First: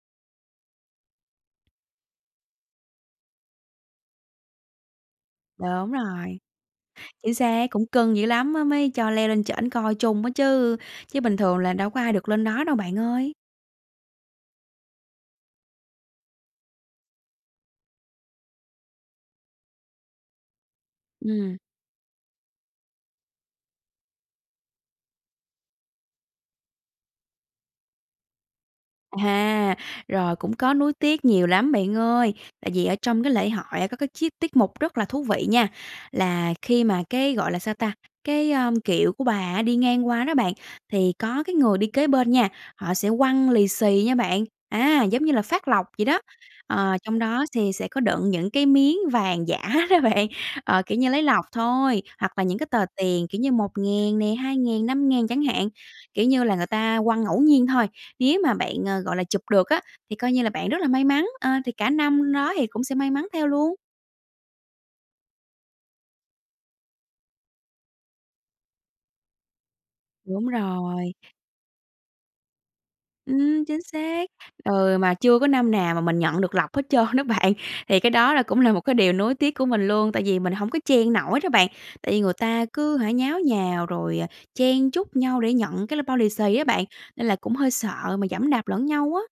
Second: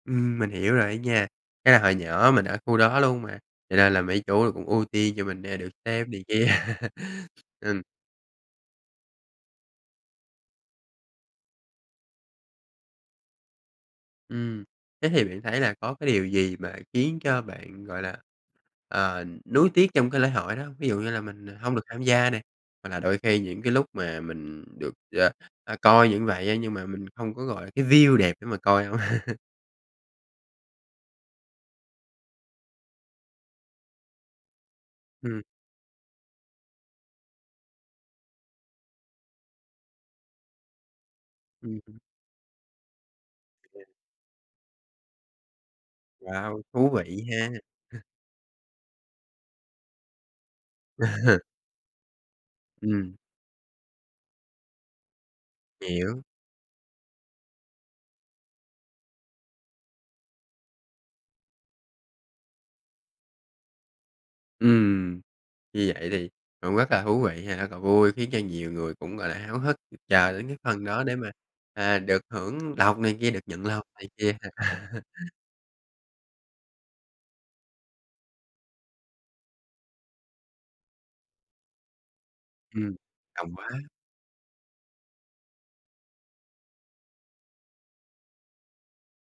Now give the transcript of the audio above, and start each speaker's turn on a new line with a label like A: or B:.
A: Ừm, mình hiểu rồi á nha. Chắc là hồi nhỏ mình ở khu đó luôn mà, cho nên là mấy chú là cũng ưu tiên cho mình, à, được
B: Đúng
A: xem này
B: rồi,
A: kia.
B: chính xác,
A: Ừm.
B: cũng cưng dữ lắm á, mới cho leo lên trển coi chung á chứ, chứ bình thường là đâu có ai được lên đó đâu bạn ơi.
A: Ừm, thế thì bạn thấy là có cái điều gì mà khiến cho bạn, gọi là, ờ, nuối tiếc trong cái lễ hội đó hông? Ví dụ như là mình, à,
B: Ừm.
A: hông được tham gia nè, hoặc là đôi khi những cái lúc mà mình được, ờ, ờ, coi như vậy á, nhưng mà mình không có, gọi là, cái view đẹp để mà coi hông?
B: À, rồi cũng có nuối tiếc nhiều lắm bạn ơi. Tại vì ở trong cái lễ hội có cái chiết tiết mục rất là thú
A: Ừm.
B: vị nha. Là khi mà cái, gọi là sao ta, cái, ơ, kiệu của bà á đi ngang qua đó bạn, thì có cái người đi
A: Ừm.
B: kế bên nha, họ sẽ quăng lì
A: [unintelligible]
B: xì nha bạn. Á, giống như là phát lộc vậy đó.
A: Wow, thú
B: Ờ, trong
A: vị
B: đó
A: ha.
B: thì sẽ có đựng những cái miếng vàng giả đó bạn, ờ, kiểu như lấy lộc thôi, hoặc là những cái tờ
A: Ừm.
B: tiền, kiểu như, 1.000 nè, 2.000, 5.000 chẳng hạn.
A: Hiểu.
B: Kiểu như là người ta quăng ngẫu nhiên thôi, nếu mà bạn, ờ, gọi là, chụp được á, thì coi như là bạn rất là may mắn. Ờ, thì cả năm đó thì cũng sẽ may mắn theo luôn.
A: Ừm, như vậy thì cũng rất là thú vị ha. Cò vui khiến cho nhiều người cũng, gọi là, háo hức chờ
B: Đúng
A: đến cái phần đó
B: rồi.
A: để mà, à, được hưởng lộc này kia, được
B: Ừm,
A: nhận
B: chính
A: lộc này
B: xác.
A: kia.
B: Ừ, mà chưa có năm nào mà mình nhận được lộc hết trơn đó bạn. Thì cái đó là cũng là một cái điều nuối tiếc của mình luôn, tại vì mình hổng có chen nổi đó bạn. Tại vì người ta
A: Ừm,
B: cứ hả, nháo
A: đông quá.
B: nhào rồi, à, chen chúc nhau để nhận cái l bao lì xì á bạn, nên là cũng hơi sợ mà giẫm đạp lẫn nhau á.